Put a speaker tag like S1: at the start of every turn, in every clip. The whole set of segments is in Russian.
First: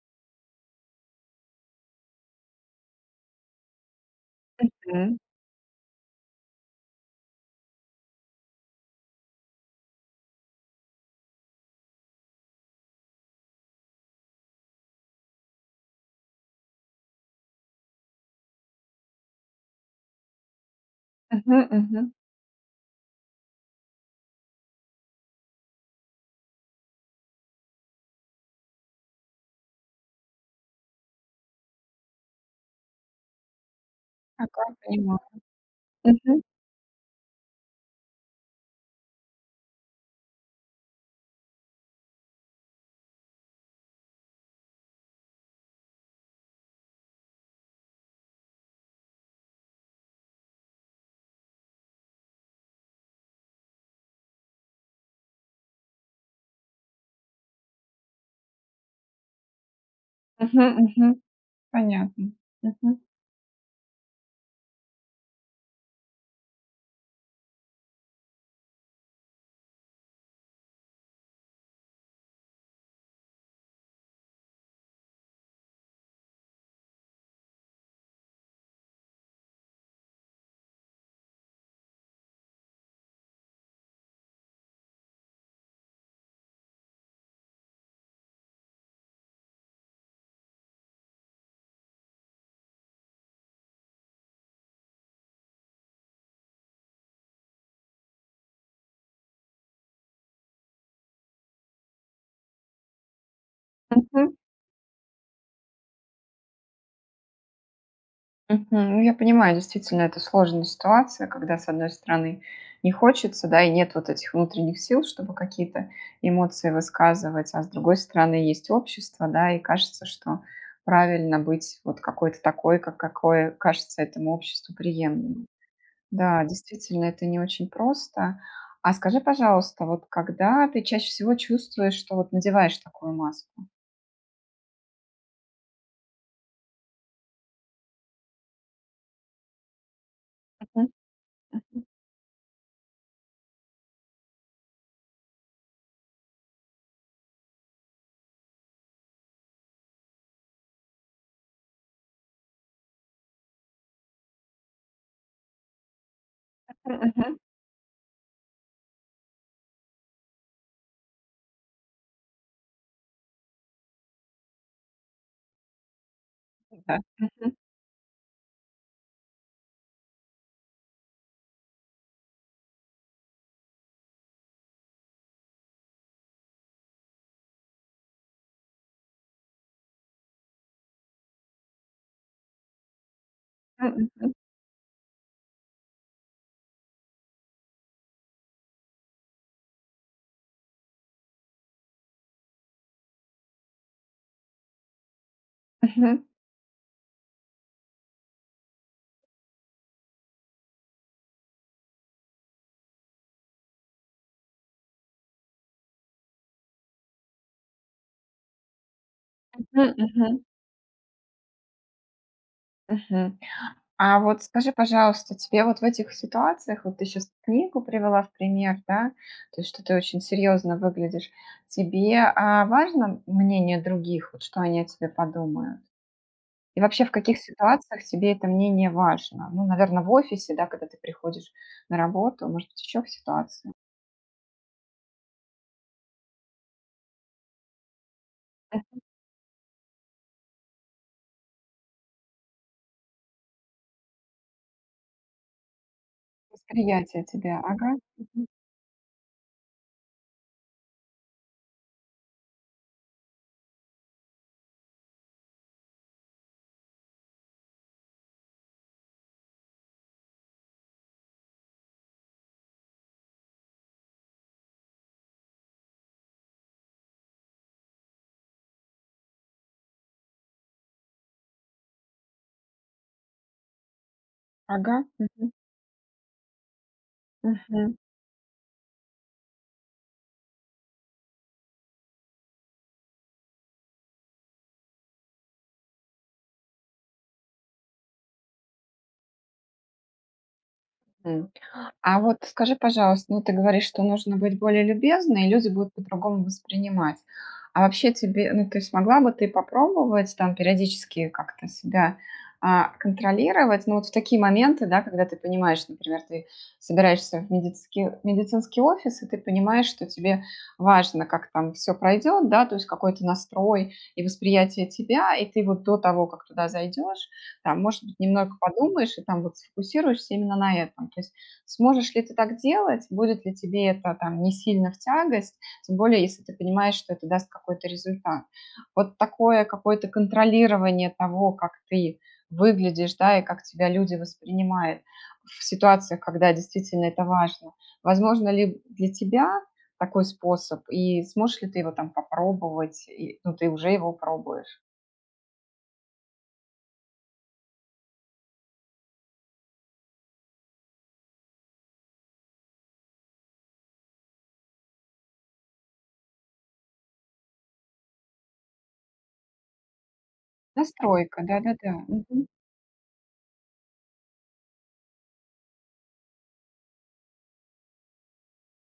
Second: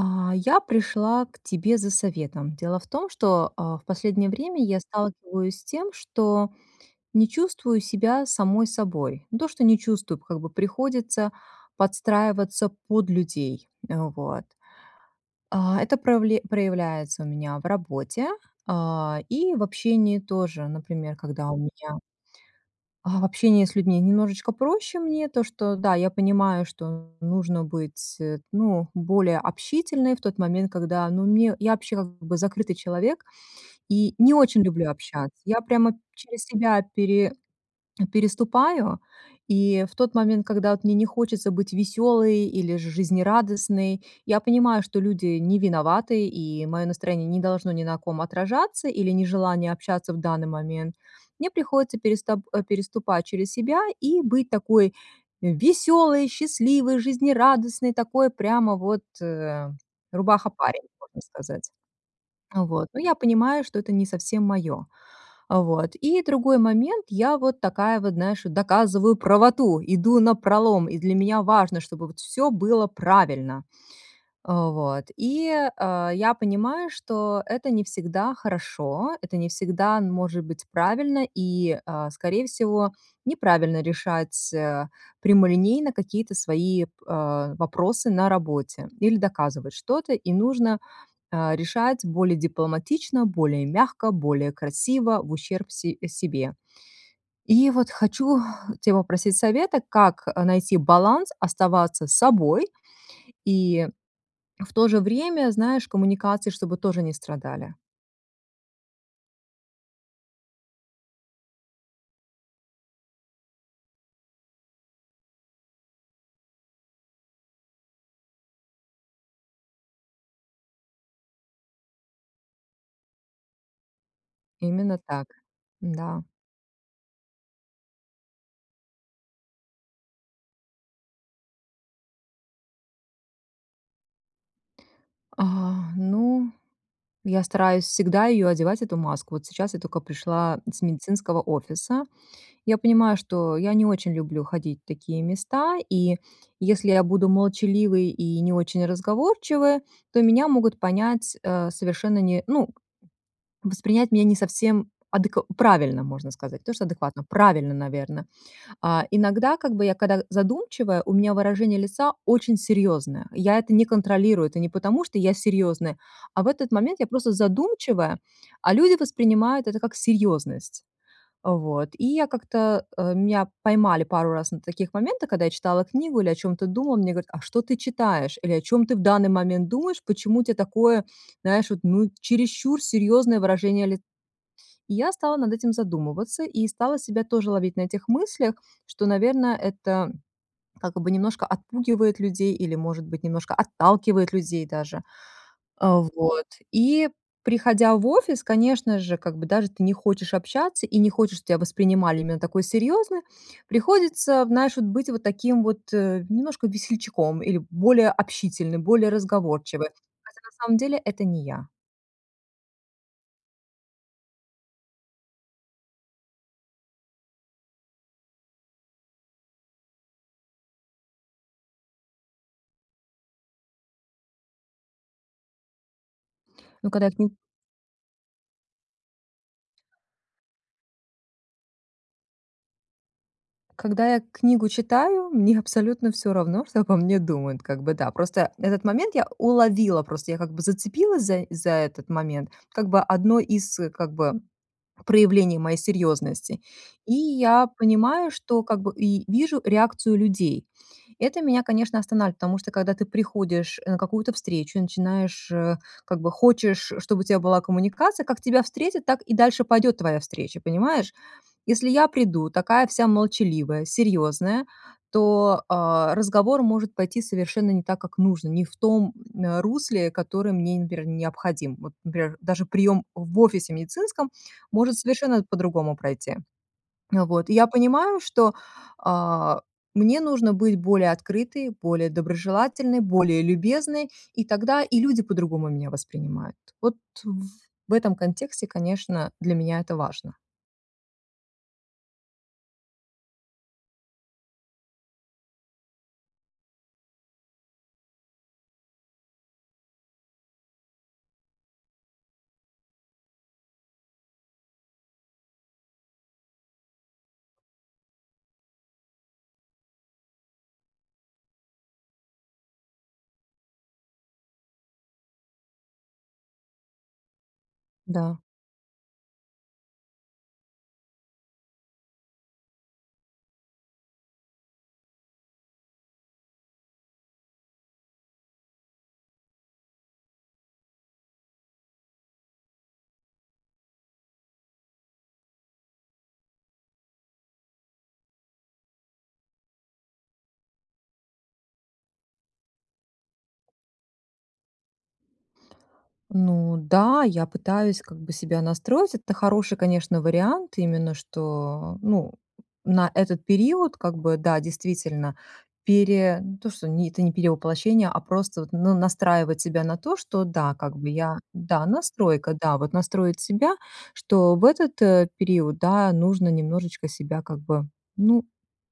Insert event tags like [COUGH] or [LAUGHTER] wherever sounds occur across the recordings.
S1: А, я пришла к тебе за советом. Дело в том, что, а, в последнее время я
S2: Мгм.
S1: сталкиваюсь с тем, что не чувствую себя самой собой. Не то что не чувствую, как бы приходится подстраиваться под людей. Э, вот. А, это правле проявляется у меня в работе, а, и в общении тоже, например, когда у
S2: Мгм
S1: меня
S2: мгм.
S1: а, в общении с людьми немножечко проще мне, то, что, да, я понимаю, что нужно быть, э, ну, более общительной в тот момент, когда, ну, мне Я вообще, как бы, закрытый человек и не
S2: Ага,
S1: очень люблю
S2: понимаю,
S1: общаться. Я прямо
S2: мгм.
S1: через себя пере [SWALLOWS] переступаю и в тот момент, когда вот мне не хочется быть веселой или же жизнерадостной. Я понимаю, что люди не виноваты, и мое настроение не должно ни на ком отражаться или нежелание общаться в данный момент. Мне приходится переста э, переступать через себя и быть такой веселой, счастливой, жизнерадостной, такой прямо вот, э,
S2: Мгм
S1: рубаха-парень,
S2: мгм.
S1: можно сказать.
S2: Понятно.
S1: А вот, ну,
S2: Мгм.
S1: я понимаю, что это не совсем моё. А вот, и другой момент, я вот такая вот, знаешь, доказываю правоту, иду напролом, и для меня важно, чтобы вот всё было правильно. А вот и, а, я понимаю, что это не всегда хорошо, это не всегда н может быть правильно и, а, скорее всего, неправильно решать, а, прямолинейно какие-то свои, а, вопросы на работе или доказывать что-то, и нужно, а, решать более дипломатично, более мягко, более красиво, в ущерб се а, себе. И вот хочу тя попросить совета, как, э, найти баланс, оставаться собой и
S2: Мгм.
S1: в то же время, знаешь, коммуникации чтобы тоже не страдали.
S2: Мгм. Я понимаю, действительно, это сложная ситуация, когда с одной стороны не хочется, да и нет вот этих внутренних сил, чтобы какие-то эмоции высказывать, а с другой стороны есть общество, да, и кажется, что правильно быть вот какой-то такой, ка какой кажется этому обществу
S1: Именно так,
S2: приемлемым.
S1: м-да.
S2: Да, действительно, это не очень просто. А скажи, пожалуйста, вот когда ты чаще всего чувствуешь, что вот надеваешь такую маску?
S1: А, ну, я стараюсь всегда ее одевать, эту маску. Вот сейчас я только пришла с
S2: Мгм
S1: медицинского
S2: мгм.
S1: офиса. Я понимаю, что я не очень люблю ходить в такие места, и если я буду молчаливой и не очень разговорчивой, то меня могут понять, э, совершенно не ну, воспринять меня не совсем адекв правильно, можно сказать. Не то что
S2: Мгм,
S1: адекватно,
S2: мгм.
S1: правильно, наверно. А, иногда как бы я, када задумчивая, у меня выражение лица очень серьезное. Я это не контролирую, это не потому, что я серьезная, а в этот
S2: Да.
S1: момент я просто
S2: Мгм.
S1: задумчивая, а люди воспринимают это как серьезность. А, вот. И я как-то, э, меня поймали пару раз на таких моментах, когда я читала книгу или о чем-то думала, мне говорят: "А что ты читаешь?" Или "О чем ты в данный момент думаешь, почему у тя такое, знаешь, вот, ну, чересчур серьезное выражение
S2: М,
S1: ли"
S2: мгм.
S1: И я стала над этим задумываться, и стала себя тоже ловить на этих мыслях, что, наверно, это как бы немножко отпугивает людей или, может быть, немножко отталкивает людей даже. Э,
S2: Мгм.
S1: вот. И приходя в офис, конечно же, как бы даже ты не хочешь общаться, и не хочешь, что тя воспринимали именно такой серьезной, приходится, вот, знаешь, быть таким вот немножко весельчаком или более общительным, более разговорчивой.
S2: Мгм.
S1: А хотя,
S2: Мгм.
S1: на самом деле, это не я.
S2: Мгм. А вот, скажи, пожалуйста, тебе вот в этих ситуациях, вот ты щас книгу привела в пример, да, то есть, что ты очень серьезно выглядишь, тебе, а, важно мнение других, вот что они о тебе подумают? И
S1: Ну,
S2: вообще
S1: когда я
S2: в
S1: кни
S2: каких ситуациях тебе это мнение важно? Ну, наверно, в офисе, да, когда ты приходишь на работу, может быть еще в ситуации?
S1: Когда я книгу читаю, мне абсолютно всё равно, что обо мне думают, как бы да. Просто этот
S2: Мгм.
S1: момент я уловила, просто я как бы зацепилась заи за этот момент, как бы одно из как бы проявлений моей серьезности, и
S2: Восприятие тебя.
S1: я
S2: Ага.
S1: понимаю,
S2: Мгм.
S1: что как бы, и вижу реакцию людей. Это меня, конечно, останавливает, потому что когда ты приходишь на какую-то встречу и начинаешь, э, как бы хочешь, чтобы у тебя была коммуникация, как тебя встретят, так и дальше пойдет твоя встреча, понимаешь? Если я приду, такая вся молчаливая, серьезная, то, а, разговор может пойти совершенно не так, как нужно, не в том, э, русле, которое мне, например, необходим. Вот, например, даже прием в офисе медицинском может
S2: Ага.
S1: совершенно
S2: Мгм.
S1: по-другому пройти. А вот, и я
S2: Мгм.
S1: понимаю, что, а, мне нужно быть более открытой, более доброжелательной, более любезной, и тогда и люди по-другому меня воспринимают. Вот в этом контексте, конечно, для меня это важно.
S2: М, а вот, скажи, пожалуйста, ну, ты говоришь, что нужно быть более любезной, и люди будут по-другому воспринимать. А вообще тебе ну, ты смогла бы ты попробовать, там, периодически как-то себя, а, контролировать? Ну вот, в такие моменты, да, когда ты понимаешь, например, ты собираешься в медицики в медицинский офис и ты понимаешь, что тебе важно, как там все пройдет, да, то есть какой-то настрой и восприятие тебя. И ты вот до того, как туда зайдешь, там, может быть,
S1: Да.
S2: немного подумаешь и, там вот, сфокусируешься именно на этом. То есть сможешь ли ты так делать? Будет ли тебе это там не сильно в тягость, тем более если ты понимаешь, что это даст какой-то результат? Вот такое какое-то контролирование того, как ты выглядишь, да, и как тебя люди воспринимают в ситуациях, когда действительно это важно. Возможно ли для тебя такой способ и сможешь ли ты его там попробовать? И, ну, ты уже его пробуешь.
S1: Ну да, я пытаюсь как бы себя настроить. Это хороший, конечно, вариант, именно что, ну, на этот период как бы, да, действительно пере не то, что, не, это не перевоплощение, а просто вот, ну, настраивать себя на то, что, да, как бы я,
S2: Настройка.
S1: да,
S2: Да-да-да. Мгм.
S1: настройка, да, вот настроить себя, что в этот период, да, нужно немножечко себя как бы, ну,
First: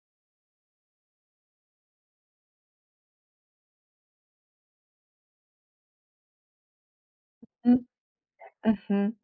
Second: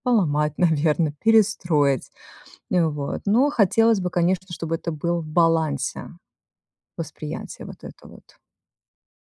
S1: поломать, наверно, перестроить. Вот, но хотелось бы, конечно, чтобы это было в балансе, восприятие вот
S2: М,
S1: этого вот.
S2: мгм.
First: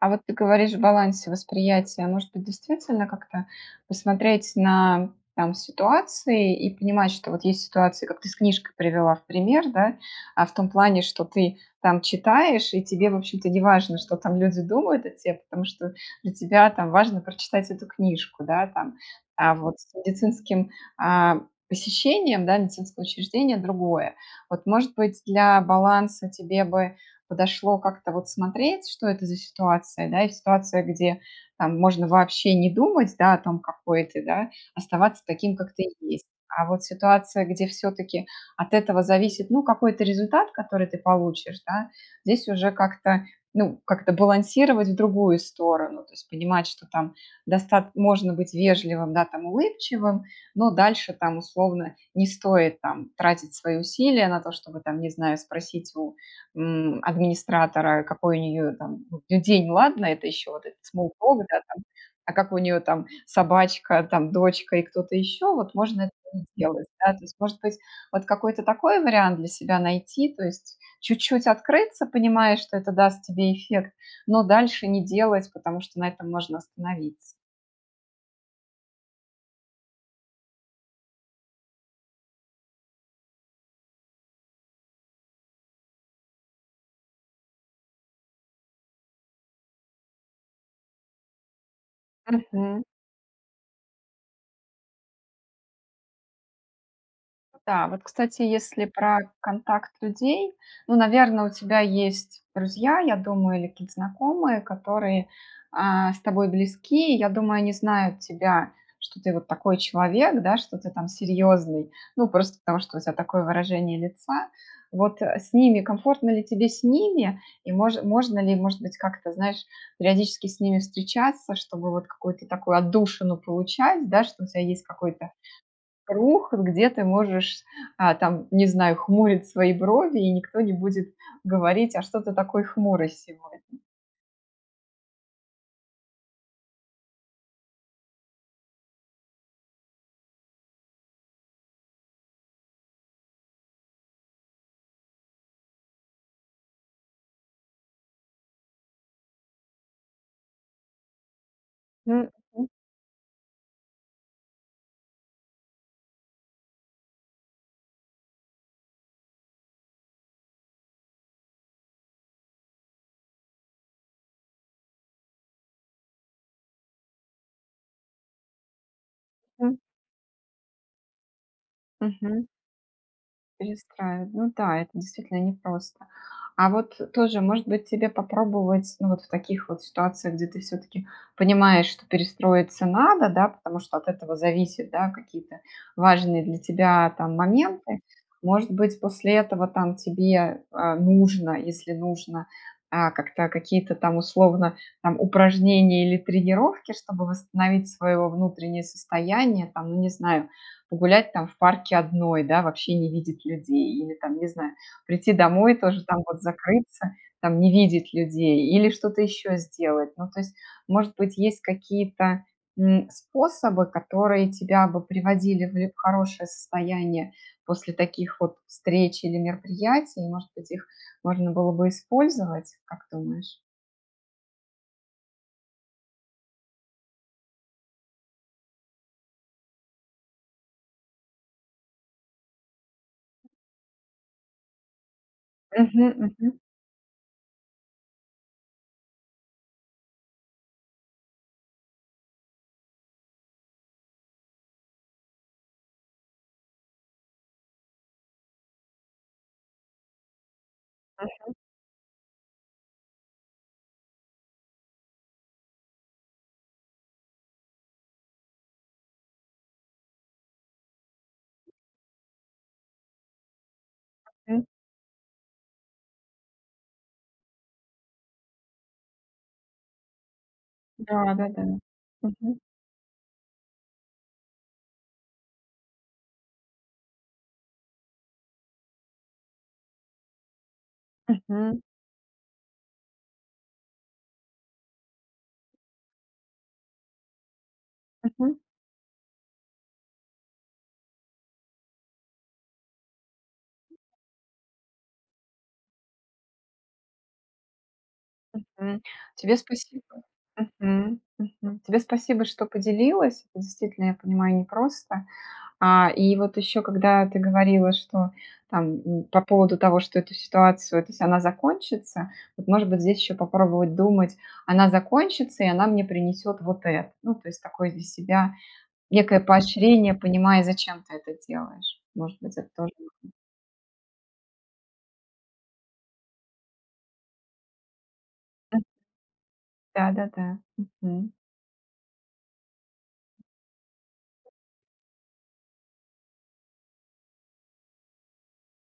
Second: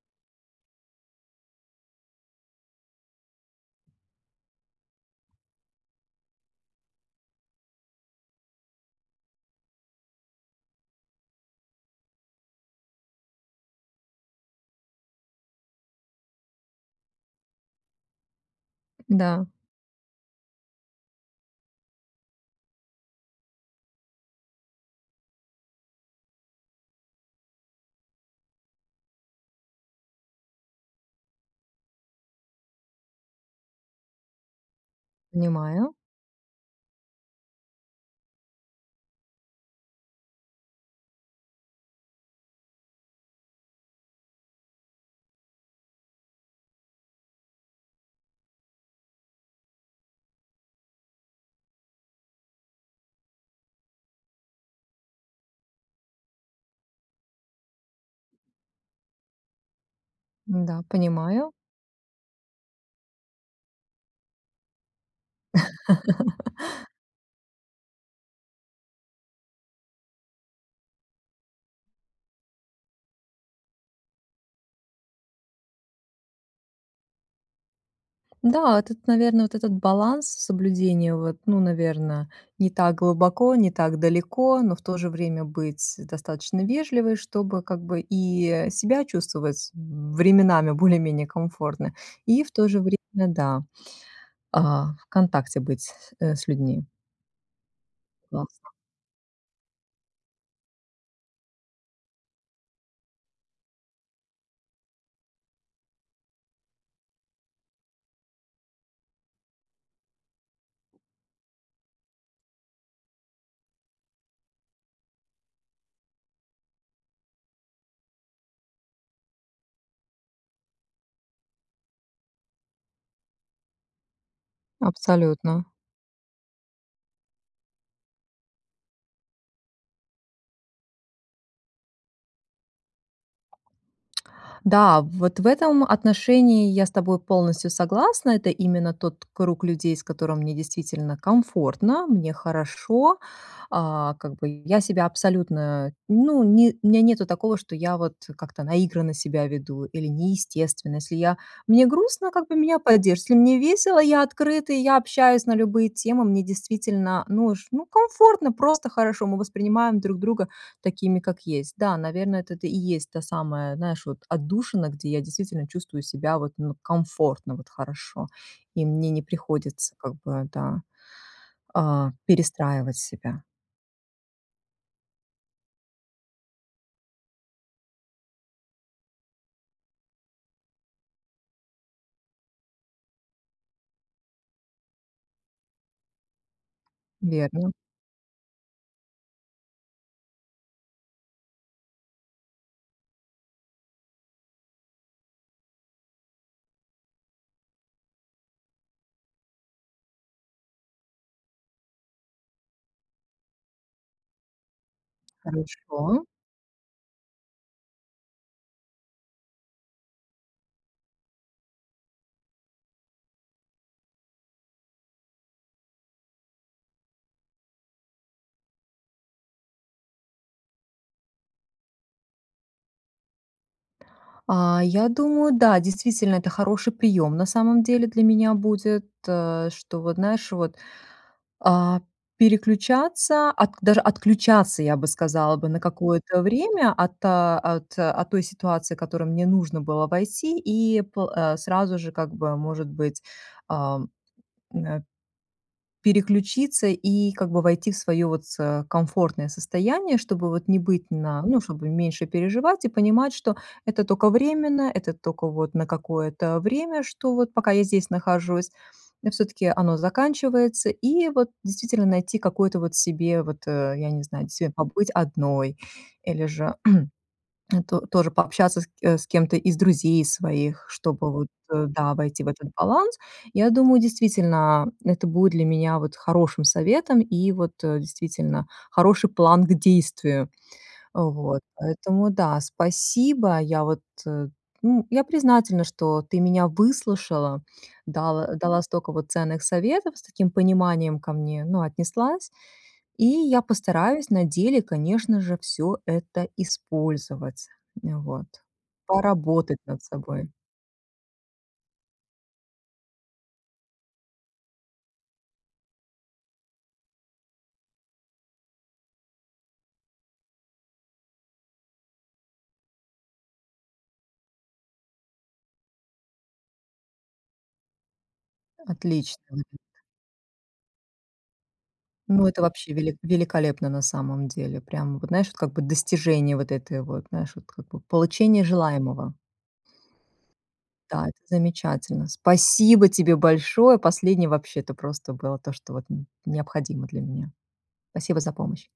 S2: А вот ты говоришь в балансе восприятия, может быть, действительно как-то посмотреть на, там, ситуации, и понимать, что вот есть ситуации, как ты с книжкой привела в пример, да? А в том плане, что ты там читаешь, и тебе, в общем-то, не важно, что там люди думают о те, потому что для тебя, там, важно прочитать эту книжку. Да? Там.
S1: Да.
S2: А вот с медицинским, а, посещением, да, медицинского учреждения другое. Вот, может быть, для баланса тебе бы подошло как-то вот смотреть, что это за ситуация, да, и ситуация, где, там, можно вообще не думать, да, о том, какой ты, да? Оставаться таким, какой ты
S1: Понимаю.
S2: есть. А вот ситуация, где все-таки от этого зависит, ну, какой-то результат, который ты получишь, да, здесь уже как-то, ну, как-то балансировать в другую сторону. То есть понимать, что там достат можно быть вежливым, да, там, улыбчивым, но дальше там, условно, не стоит там тратить свои усилия на то, чтобы, там, не знаю, спросить у, м, администратора, какой у нее там, ну, день, ладно, это еще вот этот
S1: Да,
S2: смоллток,
S1: понимаю.
S2: да, там, а как у нее там собачка, там, дочка и кто-то еще вот- можно этого не сделать.
S1: [LAUGHS]
S2: Да, то есть, может быть, вот какой-то такой вариант для себя найти, то есть чуть-чуть открыться, понимая, что это даст тебе эффект, но дальше не делать, потому что на этом можно остановиться.
S1: Да, тут, наверное, вот этот баланс соблюдения вот, ну, наверно, не так глубоко, не так далеко, но в то же время быть достаточно вежливой, чтобы как бы и, э, себя чувствовать временами более-менее комфортно, и в то же
S2: Мгм.
S1: время, да, а, в контакте быть с с э, с людьми.
S2: Да, вот, кстати,
S1: Классно.
S2: если про контакт людей, ну, наверно, у тебя есть друзья, я думаю, или какие-то знакомые, которые, а, с тобой близки. И, я думаю, они знают тебя, что ты вот такой человек, да, что ты там серьезный. Ну, просто потому что у тебя такое выражение лица. Вот, а с ними комфортно ли тебе с ними? И мож можно ли, может быть, как-то, знаешь, периодически с ними встречаться, чтобы вот какую-то такую отдушину получать, да, что у тебя есть какой-то
S1: Абсолютно.
S2: круг, где ты можешь, а, там, не знаю, хмурить свои брови, и никто не будет говорить: "А что ты такой хмурый сегодня?"
S1: Да, вот в этом отношении я с тобой полностью согласна. Это именно тот круг людей, с которым мне действительно комфортно, мне хорошо. А, как бы я себя абсолютно, ну не у меня нету такого, что я вот как-то наигранно себя веду, или неестественно. Если я мне
S2: М,
S1: грустно, как бы
S2: мгм.
S1: меня поддержат. Если мне весело, я открыта, и я общаюсь на любые темы, мне действительно нуж ну комфортно, просто хорошо. Мы воспринимаем друг друга такими, как есть. Да, наверно, это и есть та самая, знаешь, вот отдушина, где я действительно чувствую себя вот, ну, комфортно, вот хорошо. И мне не
S2: М.
S1: приходится, как бы, да, а,
S2: Мгм.
S1: перестраивать себя.
S2: Перестраив ну да, это действительно непросто. А вот тоже, может быть, тебе попробовать, ну вот, в таких вот ситуациях, где ты всё-таки понимаешь, что перестроиться надо, да, потому что от этого зависят, да, какие-то важные для тебя, там,
S1: Верно.
S2: моменты. Может быть, после этого, там, тебе, а, нужно, если нужно, а, как-то, какие-то там, условно, там, упражнения или тренировки, чтобы восстановить свое во внутреннее состояние, там, ну, не знаю, погулять там в парке одной, да, вообще не видеть людей или там, не знаю, прийти домой, тоже там
S1: Хорошо.
S2: вот закрыться, там, не видеть людей, или что-то еще сделать. Ну то есть, может быть, есть какие-то, м, способы, которые тебя бы приводили в хорошее состояние после таких вот встреч или мероприятий, может быть их можно было бы использовать, как думаешь?
S1: А, я думаю, да, действительно, это хороший прием, на самом деле, для меня будет, э, что вот, знаешь, вот, а, переключаться, отк даже отключаться, я бы сказала бы, на
S2: Мгм
S1: какое-то
S2: мгм.
S1: время от, э, от от той ситуации, в которую мне нужно было войти, и по э, сразу же как бы, может быть, эм, эна переключиться и как бы войти в свое вот с комфортное состояние, чтобы вот не быть на
S2: Мгм.
S1: ну, чтобы меньше переживать и понимать, что это тока временно, это тока вот на какое-то время, что вот пока я здесь нахожусь. И всё-таки оно заканчивается, и вот, действительно, найти какой-то вот себе вот, э, я не знаю,
S2: М.
S1: тебе побыть одной, или же [CLEARS THROAT] то тоже пообщаться ск э, с кем-то из друзей своих, чтобы
S2: Да
S1: вот,
S2: да да.
S1: э, да, войти в
S2: Мгм.
S1: этот баланс. Я думаю, действительно, это будет для меня вот хорошим советом и вот, э, действительно, хороший план к действию. Вот.
S2: Мгм.
S1: Поэтому, да, спасибо. Я вот, э, н я признательна, что ты меня выслушала, дала
S2: Мгм.
S1: дала столько вот ценных советов, с таким пониманием ко мне, ну, отнеслась. И я постараюсь на деле, конечно же, всё это использовать, м, вот.
S2: Мгм. Тебе
S1: Поработать
S2: спасибо
S1: над собой.
S2: Мгм мгм. Тебе спасибо, что поделилась. Действительно, я понимаю, непросто. А, и вот еще когда ты говорила, что там, м, по поводу того, что эту ситуацию ты сама закончится, вот может быть здесь еще попробовать думать: "Она закончится и она мне принесет вот это". Ну, то есть такой для себя некое
S1: Отлично. [UNINTELLIGIBLE]
S2: поощрение, понимая, зачем ты это делаешь. Может
S1: Ну,
S2: быть,
S1: это
S2: это тоже
S1: вообще велик
S2: можно.
S1: великолепно на самом деле. Прям вот, знаешь, как бы достижение вот этой вот, знаешь, вот как бы получения
S2: М.
S1: желаемого.
S2: Да да да.
S1: Да,
S2: Мгм.
S1: это замечательно. Спасибо тебе большое, последнее вообще-то просто было то, что вот н необходимо для меня. Спасибо за помощь.